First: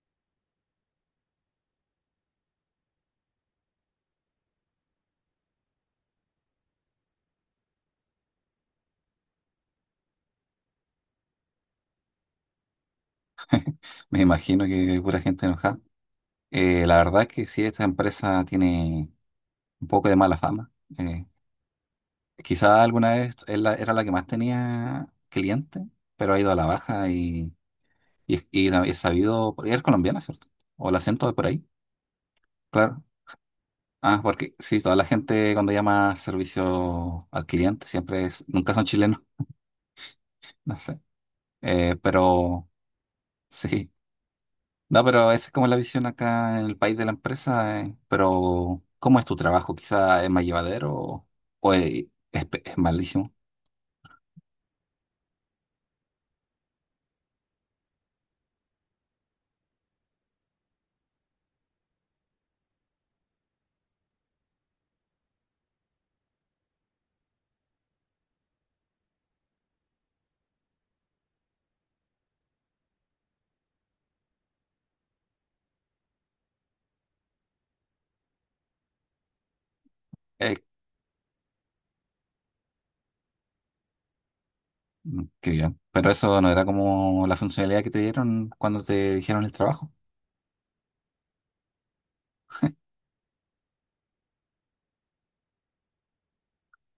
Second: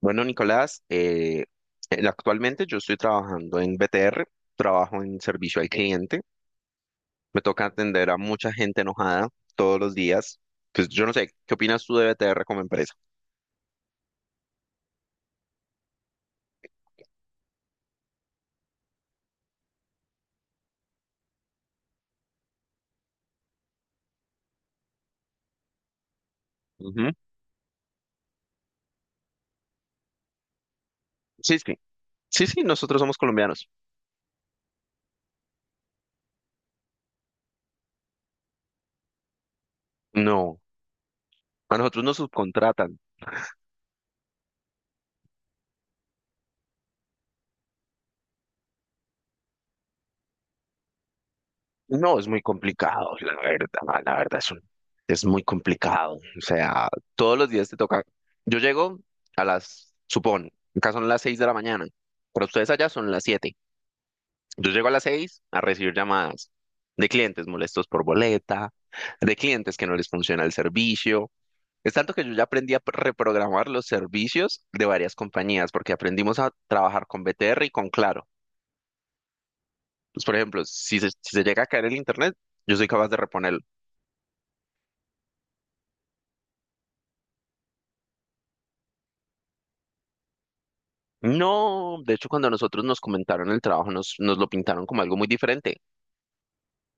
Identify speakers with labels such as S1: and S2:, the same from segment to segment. S1: Bueno, Nicolás, actualmente yo estoy trabajando en BTR, trabajo en servicio al cliente. Me toca atender a mucha gente enojada todos los días. Pues yo no sé, ¿qué opinas tú de BTR como empresa?
S2: Me imagino que hay pura gente enojada. La verdad es que sí, esta empresa tiene un poco de mala fama. Eh, Quizá alguna vez era la que más tenía clientes, pero ha ido a la baja
S1: Ujú.
S2: y es sabido, porque es colombiana, ¿cierto? O el acento de por
S1: Sí,
S2: ahí,
S1: sí. Sí, sí, nosotros
S2: claro.
S1: somos colombianos.
S2: Ah, porque sí, toda la gente cuando llama servicio al cliente siempre es, nunca son chilenos,
S1: No,
S2: no sé.
S1: a nosotros nos
S2: Pero
S1: subcontratan.
S2: sí. No, pero esa es como la visión acá en el país de la empresa, Pero, ¿cómo es tu trabajo? ¿Quizá es más llevadero o es,
S1: No, es muy
S2: es es
S1: complicado,
S2: malísimo?
S1: la verdad, es muy complicado. O sea, todos los días te toca. Yo llego a las, supón, acá son las seis de la mañana, pero ustedes allá son las siete. Yo llego a las seis a recibir llamadas de clientes molestos por boleta, de clientes que no les funciona el servicio. Es tanto que yo ya aprendí a reprogramar los servicios de varias compañías, porque aprendimos a trabajar con BTR y con Claro. Pues, por
S2: Eh,
S1: ejemplo, si se llega a caer el internet, yo soy capaz de reponerlo.
S2: mm, qué bien. Pero eso no era como la funcionalidad que te dieron cuando te dijeron el trabajo.
S1: No, de hecho, cuando a nosotros nos comentaron el trabajo, nos lo pintaron como algo muy diferente.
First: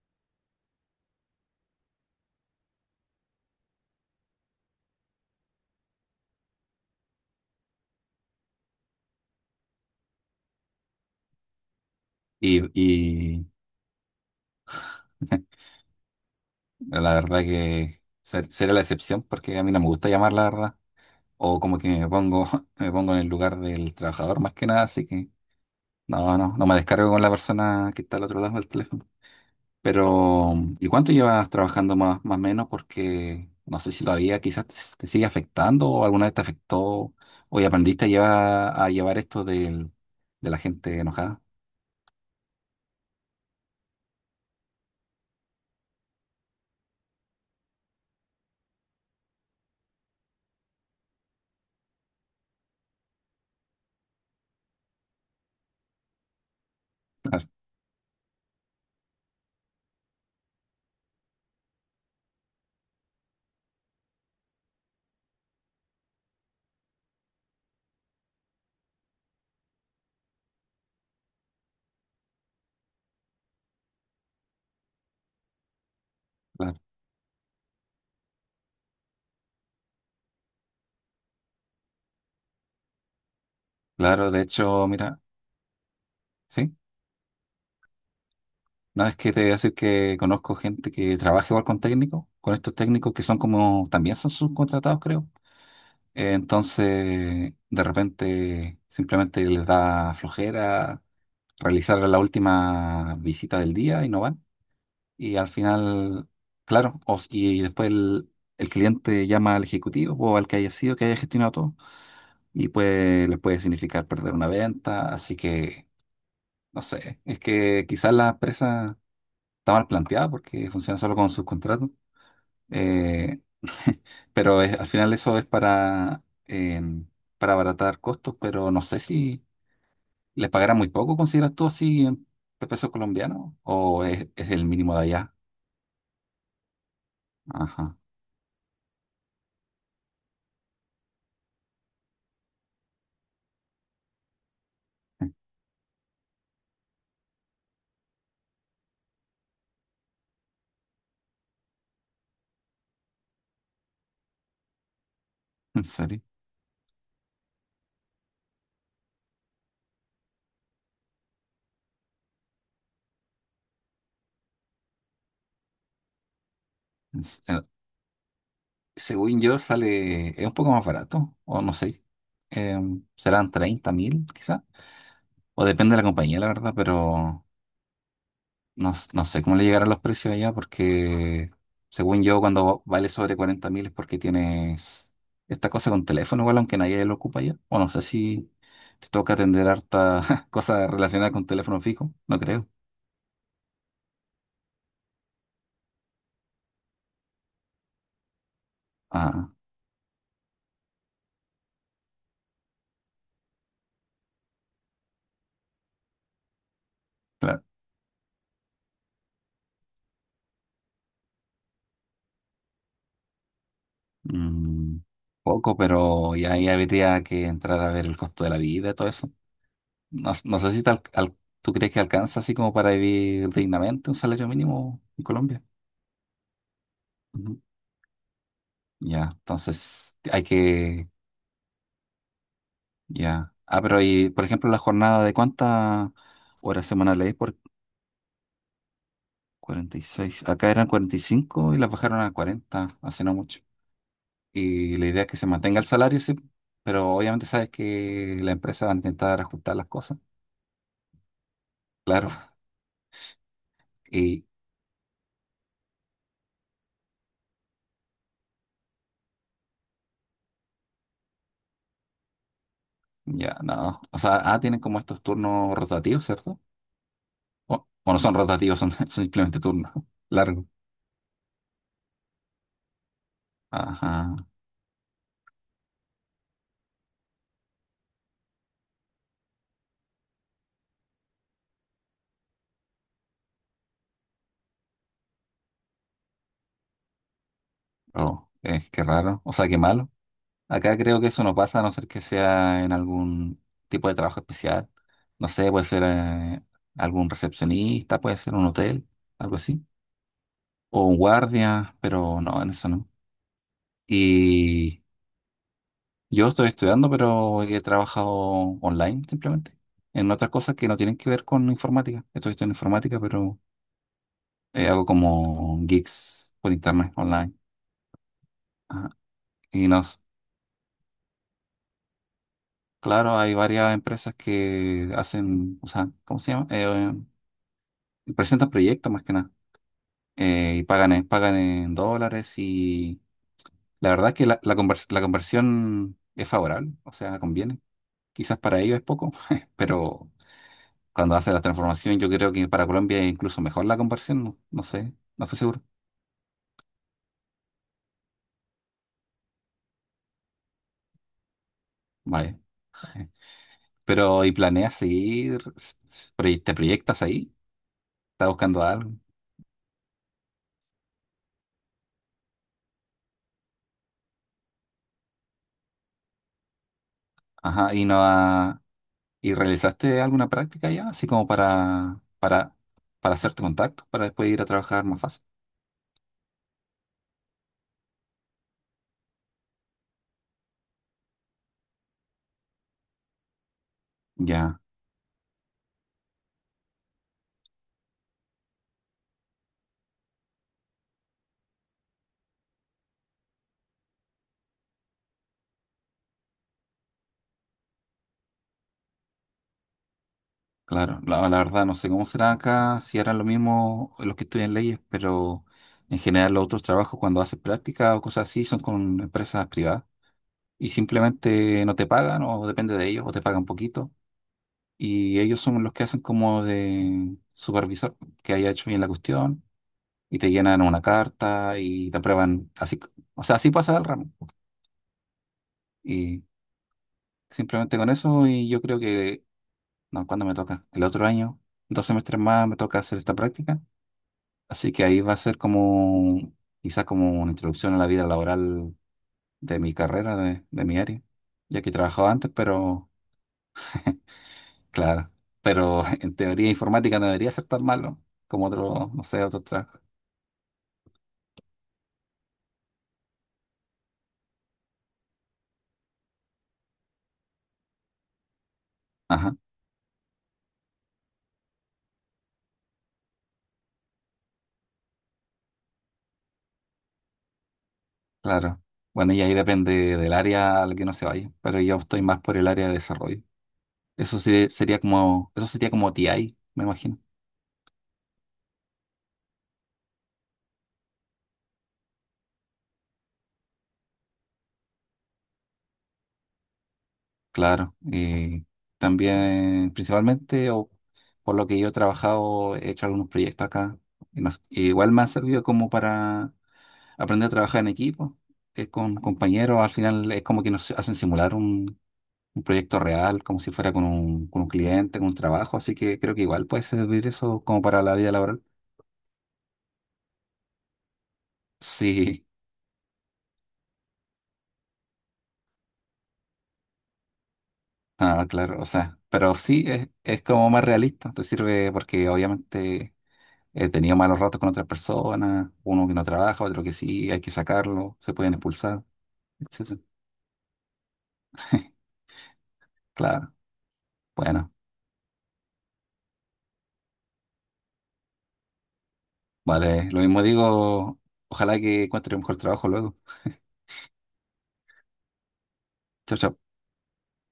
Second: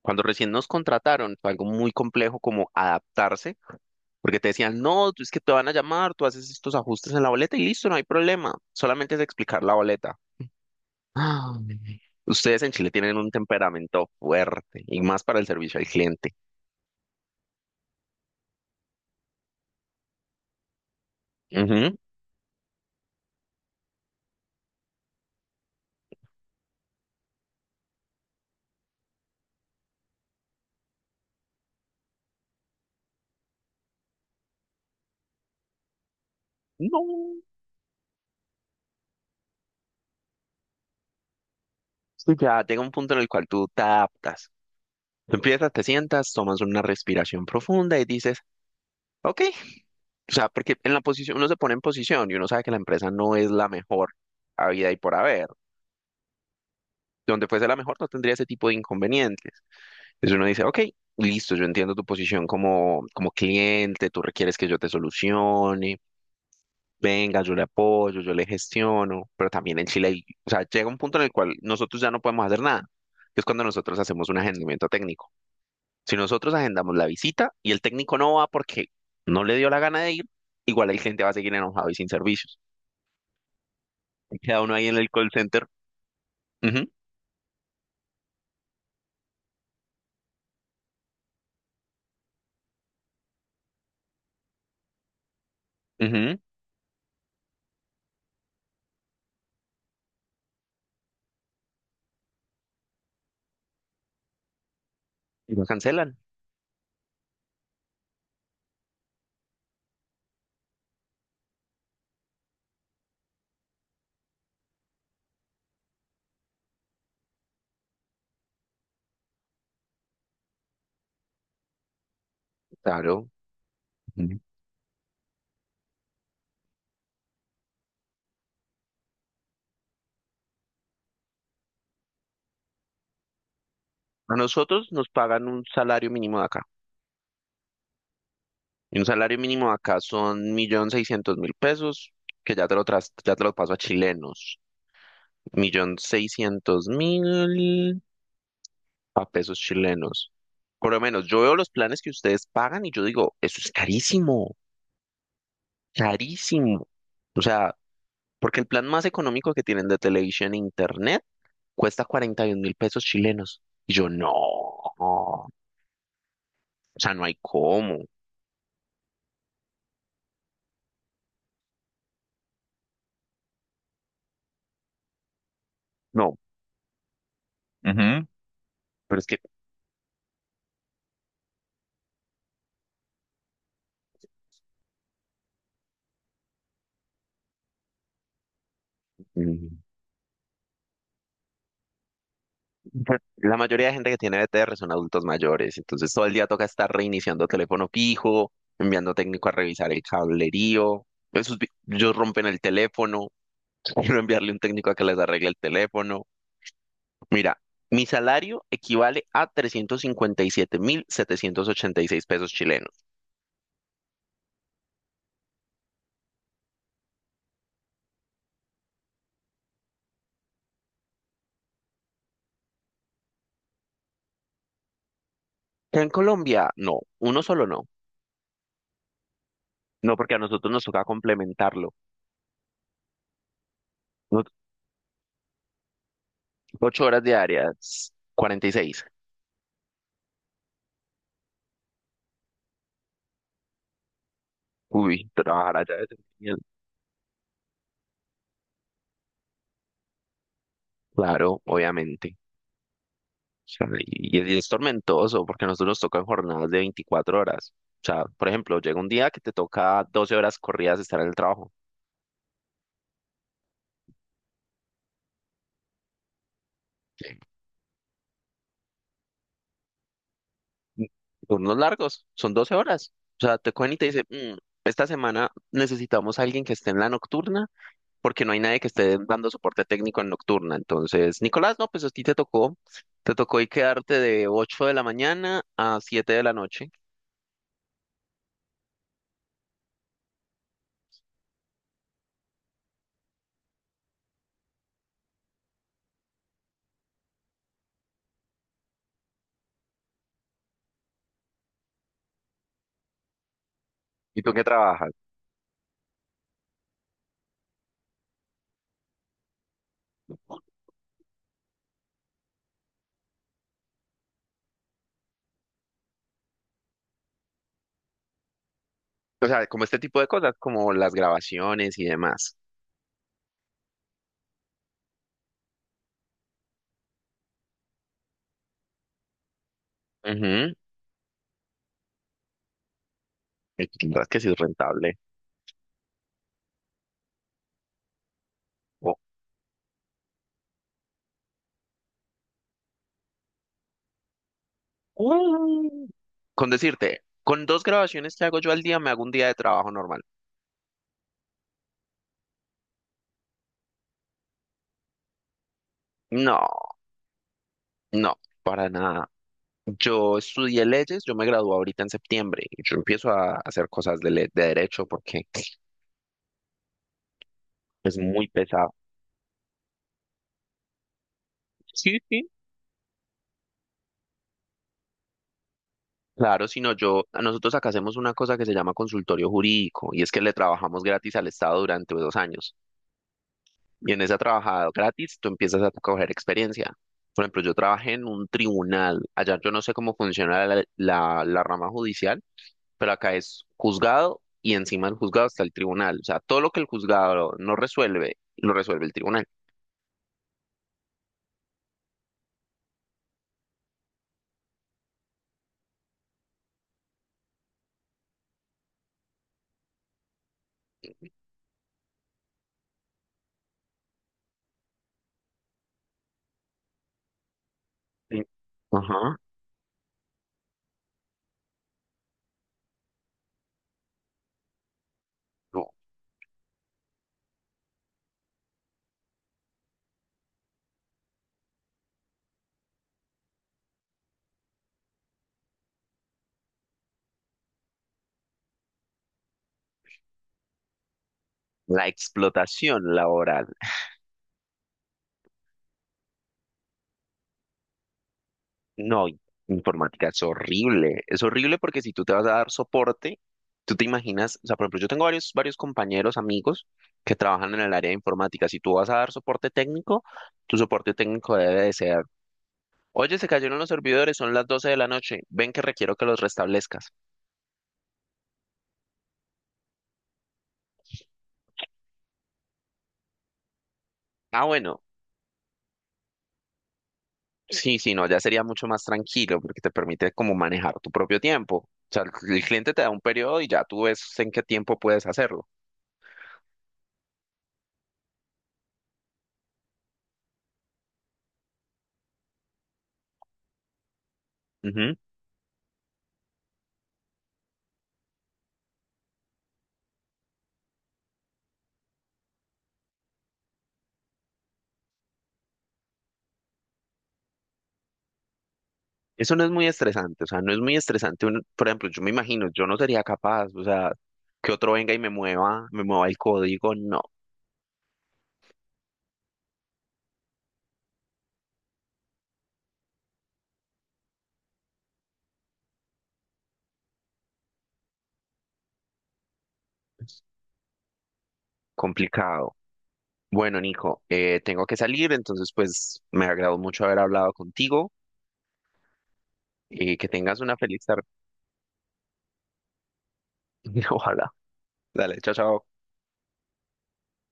S1: Cuando recién nos contrataron, fue algo muy complejo como adaptarse, porque te decían, no, tú es que te van a llamar, tú haces estos ajustes en la boleta y listo, no hay problema, solamente es explicar la boleta. Ah,
S2: Y,
S1: ustedes en Chile tienen un
S2: y
S1: temperamento fuerte y más para el servicio al cliente.
S2: la verdad que sería la excepción porque a mí no me gusta llamar, la verdad. O como que
S1: Ujú.
S2: me pongo, me pongo en el lugar del trabajador más que nada, así que no me descargo con la persona que está al otro lado del teléfono. Pero, ¿y cuánto llevas trabajando más, más o menos? Porque no sé si todavía quizás te sigue afectando o alguna vez te afectó
S1: No,
S2: o ya aprendiste a llevar de la gente enojada.
S1: sí, ya llega un punto en el cual tú te adaptas. Tú empiezas, te sientas, tomas una respiración profunda y dices, ok. O sea, porque en la posición, uno se pone en posición y uno sabe que la empresa no es la mejor habida y por haber. Donde fuese la mejor no tendría ese tipo de inconvenientes. Entonces uno dice, ok, listo, yo entiendo tu posición como, como cliente, tú requieres que yo te solucione, venga, yo le apoyo, yo le gestiono, pero también en Chile, o sea, llega un punto en el cual nosotros ya no podemos hacer nada, que es cuando nosotros hacemos un agendamiento técnico. Si nosotros
S2: Claro, claro.
S1: agendamos la visita y el técnico no va porque no le dio la gana de ir, igual el cliente va a seguir enojado y sin servicios.
S2: Claro, de
S1: Queda uno ahí
S2: hecho,
S1: en el
S2: mira,
S1: call center.
S2: sí,
S1: Ujú,
S2: no es que te voy a decir que conozco gente que trabaja igual con técnicos, con estos técnicos que son como, también son subcontratados, creo. Eh,
S1: ujú,
S2: Entonces, de repente, simplemente les da flojera realizar la última visita del día y no van. Y al
S1: y lo cancelan.
S2: final, claro, y después el cliente llama al ejecutivo o al que haya sido, que haya gestionado todo, y pues les puede significar perder una venta. Así que, no sé, es que quizás la empresa está mal planteada porque funciona solo con subcontratos.
S1: Claro.
S2: eh,
S1: Ujú.
S2: pero al final eso es para, em, para abaratar costos, pero no sé si les pagarán muy poco, ¿consideras tú así en pesos colombianos? ¿O
S1: A
S2: es el
S1: nosotros
S2: mínimo de
S1: nos
S2: allá?
S1: pagan un salario mínimo de acá.
S2: Ajá,
S1: Y un salario mínimo de acá son 1.600.000 pesos, que ya te lo tras, ya te lo paso a chilenos. 1.600.000 a pesos chilenos. Por lo menos, yo veo los planes que ustedes pagan y yo digo, eso es carísimo.
S2: ¿en serio?
S1: Carísimo. O sea, porque el plan más económico que tienen de televisión e internet cuesta 41 mil pesos chilenos. Y yo, no, o sea, no hay
S2: S- eh,
S1: cómo.
S2: Según yo, sale, es un poco más barato, o no sé, serán 30.000 quizá, o depende de la
S1: No,
S2: compañía, la verdad, pero
S1: ujú,
S2: no,
S1: pero
S2: no
S1: es que
S2: sé cómo le llegarán los precios allá, porque según yo, cuando vale sobre 40.000 es porque tienes esta cosa con teléfono, igual, aunque nadie lo ocupa allá, o no sé si te toca atender
S1: mm,
S2: harta cosa relacionada con teléfono fijo, no creo.
S1: la mayoría de gente que tiene BTR son adultos mayores, entonces todo el día toca estar reiniciando teléfono fijo, enviando técnico a
S2: Ah,
S1: revisar el cablerío. Esos, ellos rompen el teléfono, quiero enviarle un técnico a que les arregle el teléfono. Mira,
S2: claro.
S1: mi salario equivale a trescientos cincuenta y siete mil setecientos ochenta y seis pesos chilenos.
S2: Mm, poco, pero ya, ya habría que entrar a ver el costo de la vida, todo eso. No, no sé si tú crees que alcanza así como para vivir dignamente un salario mínimo en Colombia.
S1: En Colombia, no, uno
S2: Ujú.
S1: solo no.
S2: Ya,
S1: No,
S2: entonces
S1: porque a
S2: hay
S1: nosotros nos toca
S2: que,
S1: complementarlo.
S2: ya. Ah, pero y,
S1: No-
S2: por ejemplo, la jornada de cuántas horas
S1: Ocho horas
S2: semanales es por
S1: diarias, 46.
S2: 46. Acá eran 45 y las bajaron a 40 hace no mucho. Y la idea es
S1: Uy,
S2: que se
S1: trabajar
S2: mantenga el
S1: allá es
S2: salario, sí,
S1: genial.
S2: pero obviamente sabes que la empresa va a intentar ajustar las cosas.
S1: Claro,
S2: Claro.
S1: obviamente. Sea,
S2: Y
S1: y es tormentoso porque a nosotros nos tocan jornadas de 24 horas. O sea, por ejemplo, llega un día que te toca 12 horas corridas estar en el trabajo.
S2: ya, no. O sea, ah, tienen como estos turnos rotativos, ¿cierto? O no son rotativos, son, son simplemente turnos largos.
S1: Mm. Turnos largos, son 12 horas. O sea, te cogen y te dicen,
S2: Ajá.
S1: "Mm, esta semana necesitamos a alguien que esté en la nocturna porque no hay nadie que esté dando soporte técnico en nocturna. Entonces, Nicolás, no, pues a ti te tocó. Te tocó y quedarte de 8 de la mañana a 7 de la noche.
S2: Oh, es que raro. O sea, qué malo. Acá creo que eso no pasa a no ser que sea en algún tipo de trabajo especial. No sé, puede ser algún recepcionista, puede ser un hotel, algo así. O un guardia, pero no, en eso no.
S1: ¿Y tú en qué
S2: Y
S1: trabajas?
S2: yo estoy estudiando, pero he trabajado online simplemente. En otras cosas que no tienen que ver con informática. Estoy estudiando informática, pero hago como gigs por internet online. Ajá.
S1: O sea, como
S2: Y
S1: este tipo
S2: nos,
S1: de cosas, como las grabaciones y demás.
S2: claro, hay varias empresas que hacen, o sea, ¿cómo se llama? Presentan proyectos más que nada.
S1: Ujú.
S2: Y pagan en, pagan en dólares y
S1: Es la
S2: la
S1: verdad
S2: verdad es
S1: que
S2: que
S1: sí es
S2: la
S1: rentable.
S2: la conversión es favorable, o sea, conviene. Quizás para ellos es
S1: O-
S2: poco, pero cuando hacen la transformación yo creo que para Colombia es incluso mejor la conversión, no, no sé, no estoy seguro.
S1: Mm. Con decirte, con dos grabaciones que hago yo al día, me hago un día de trabajo normal.
S2: Vaya. eh. Pero, ¿y planeas seguir? ¿Te
S1: No,
S2: proyectas ahí?
S1: no,
S2: ¿Estás buscando
S1: para
S2: algo?
S1: nada. Yo estudié leyes, yo me gradué ahorita en septiembre y yo empiezo a hacer cosas de, de derecho porque
S2: Ajá, y
S1: es
S2: no.
S1: muy pesado.
S2: ¿Y realizaste alguna práctica ya? Así como
S1: Sí, sí.
S2: para hacerte contacto, para después ir a trabajar más fácil.
S1: Claro, sino yo, nosotros acá hacemos una cosa que se llama consultorio jurídico y es que le trabajamos gratis al Estado durante 2 años. Y en esa
S2: Ya,
S1: trabajada gratis tú empiezas a coger experiencia. Por ejemplo, yo trabajé en un tribunal. Allá yo no sé cómo funciona la rama judicial, pero acá es juzgado y encima del juzgado está el tribunal. O sea, todo lo que el juzgado no resuelve, lo resuelve el tribunal.
S2: claro. La verdad, no sé cómo será acá, si harán lo mismo los que estudian leyes, pero en general los otros trabajos cuando haces práctica o cosas así son con empresas privadas y simplemente no te pagan o depende de ellos o te pagan poquito. Y ellos son los que hacen como de supervisor,
S1: Sí.
S2: que haya hecho bien la
S1: Ajá.
S2: cuestión y te llenan una carta y te aprueban así. O sea, así pasa el ramo.
S1: No,
S2: Y Simplemente con eso y yo creo que, no, ¿cuándo me toca? El otro año, dos semestres más me toca hacer esta práctica. Así que ahí va a ser como, quizás como una introducción a la vida laboral de mi carrera, de mi área, ya que he
S1: la
S2: trabajado antes, pero
S1: explotación laboral.
S2: claro, pero en teoría informática no debería ser tan malo como otro, no
S1: No,
S2: sé, otro trabajo.
S1: informática es horrible. Es horrible porque si tú te vas a dar soporte, tú te imaginas, o sea, por ejemplo, yo tengo varios compañeros, amigos que trabajan en el área de informática. Si tú vas a dar
S2: Ajá,
S1: soporte técnico, tu soporte técnico debe de ser, oye, se cayeron los servidores, son las 12 de la noche, ven que requiero que los restablezcas.
S2: claro. Bueno, y ahí depende del área al que no se vaya, pero yo estoy más por el área de desarrollo.
S1: Ah,
S2: Sería
S1: bueno,
S2: como, eso sería como TI, me imagino.
S1: sí, no, ya sería mucho más tranquilo porque te permite como manejar tu propio tiempo. O sea, el cliente te da un periodo y ya tú ves en qué tiempo puedes hacerlo.
S2: Claro, y también principalmente, o por lo que yo he trabajado, he hecho algunos proyectos acá. Y igual
S1: Ujú.
S2: me ha servido como para aprender a trabajar en equipo, con compañeros. Al final es como que nos hacen simular un proyecto real, como si fuera con un cliente, con un trabajo. Así que creo que igual puede servir eso como para la vida laboral.
S1: Eso no es muy estresante, o sea, no es muy estresante. Por ejemplo, yo me
S2: Sí,
S1: imagino, yo no sería capaz, o sea, que otro venga y me mueva el código, no,
S2: ah, claro, o sea, pero sí es como más realista. Te sirve porque obviamente he tenido malos ratos con otras personas, uno que no trabaja, otro que sí, hay que sacarlo, se pueden expulsar, etcétera.
S1: complicado.
S2: Claro,
S1: Bueno, Nico,
S2: bueno,
S1: tengo que salir, entonces pues me agradó mucho haber hablado contigo
S2: vale,
S1: y
S2: lo
S1: que
S2: mismo
S1: tengas una feliz
S2: digo,
S1: tarde.
S2: ojalá que encuentre un mejor trabajo luego.
S1: Ojalá. Dale, chao, chao.
S2: Chao, chao.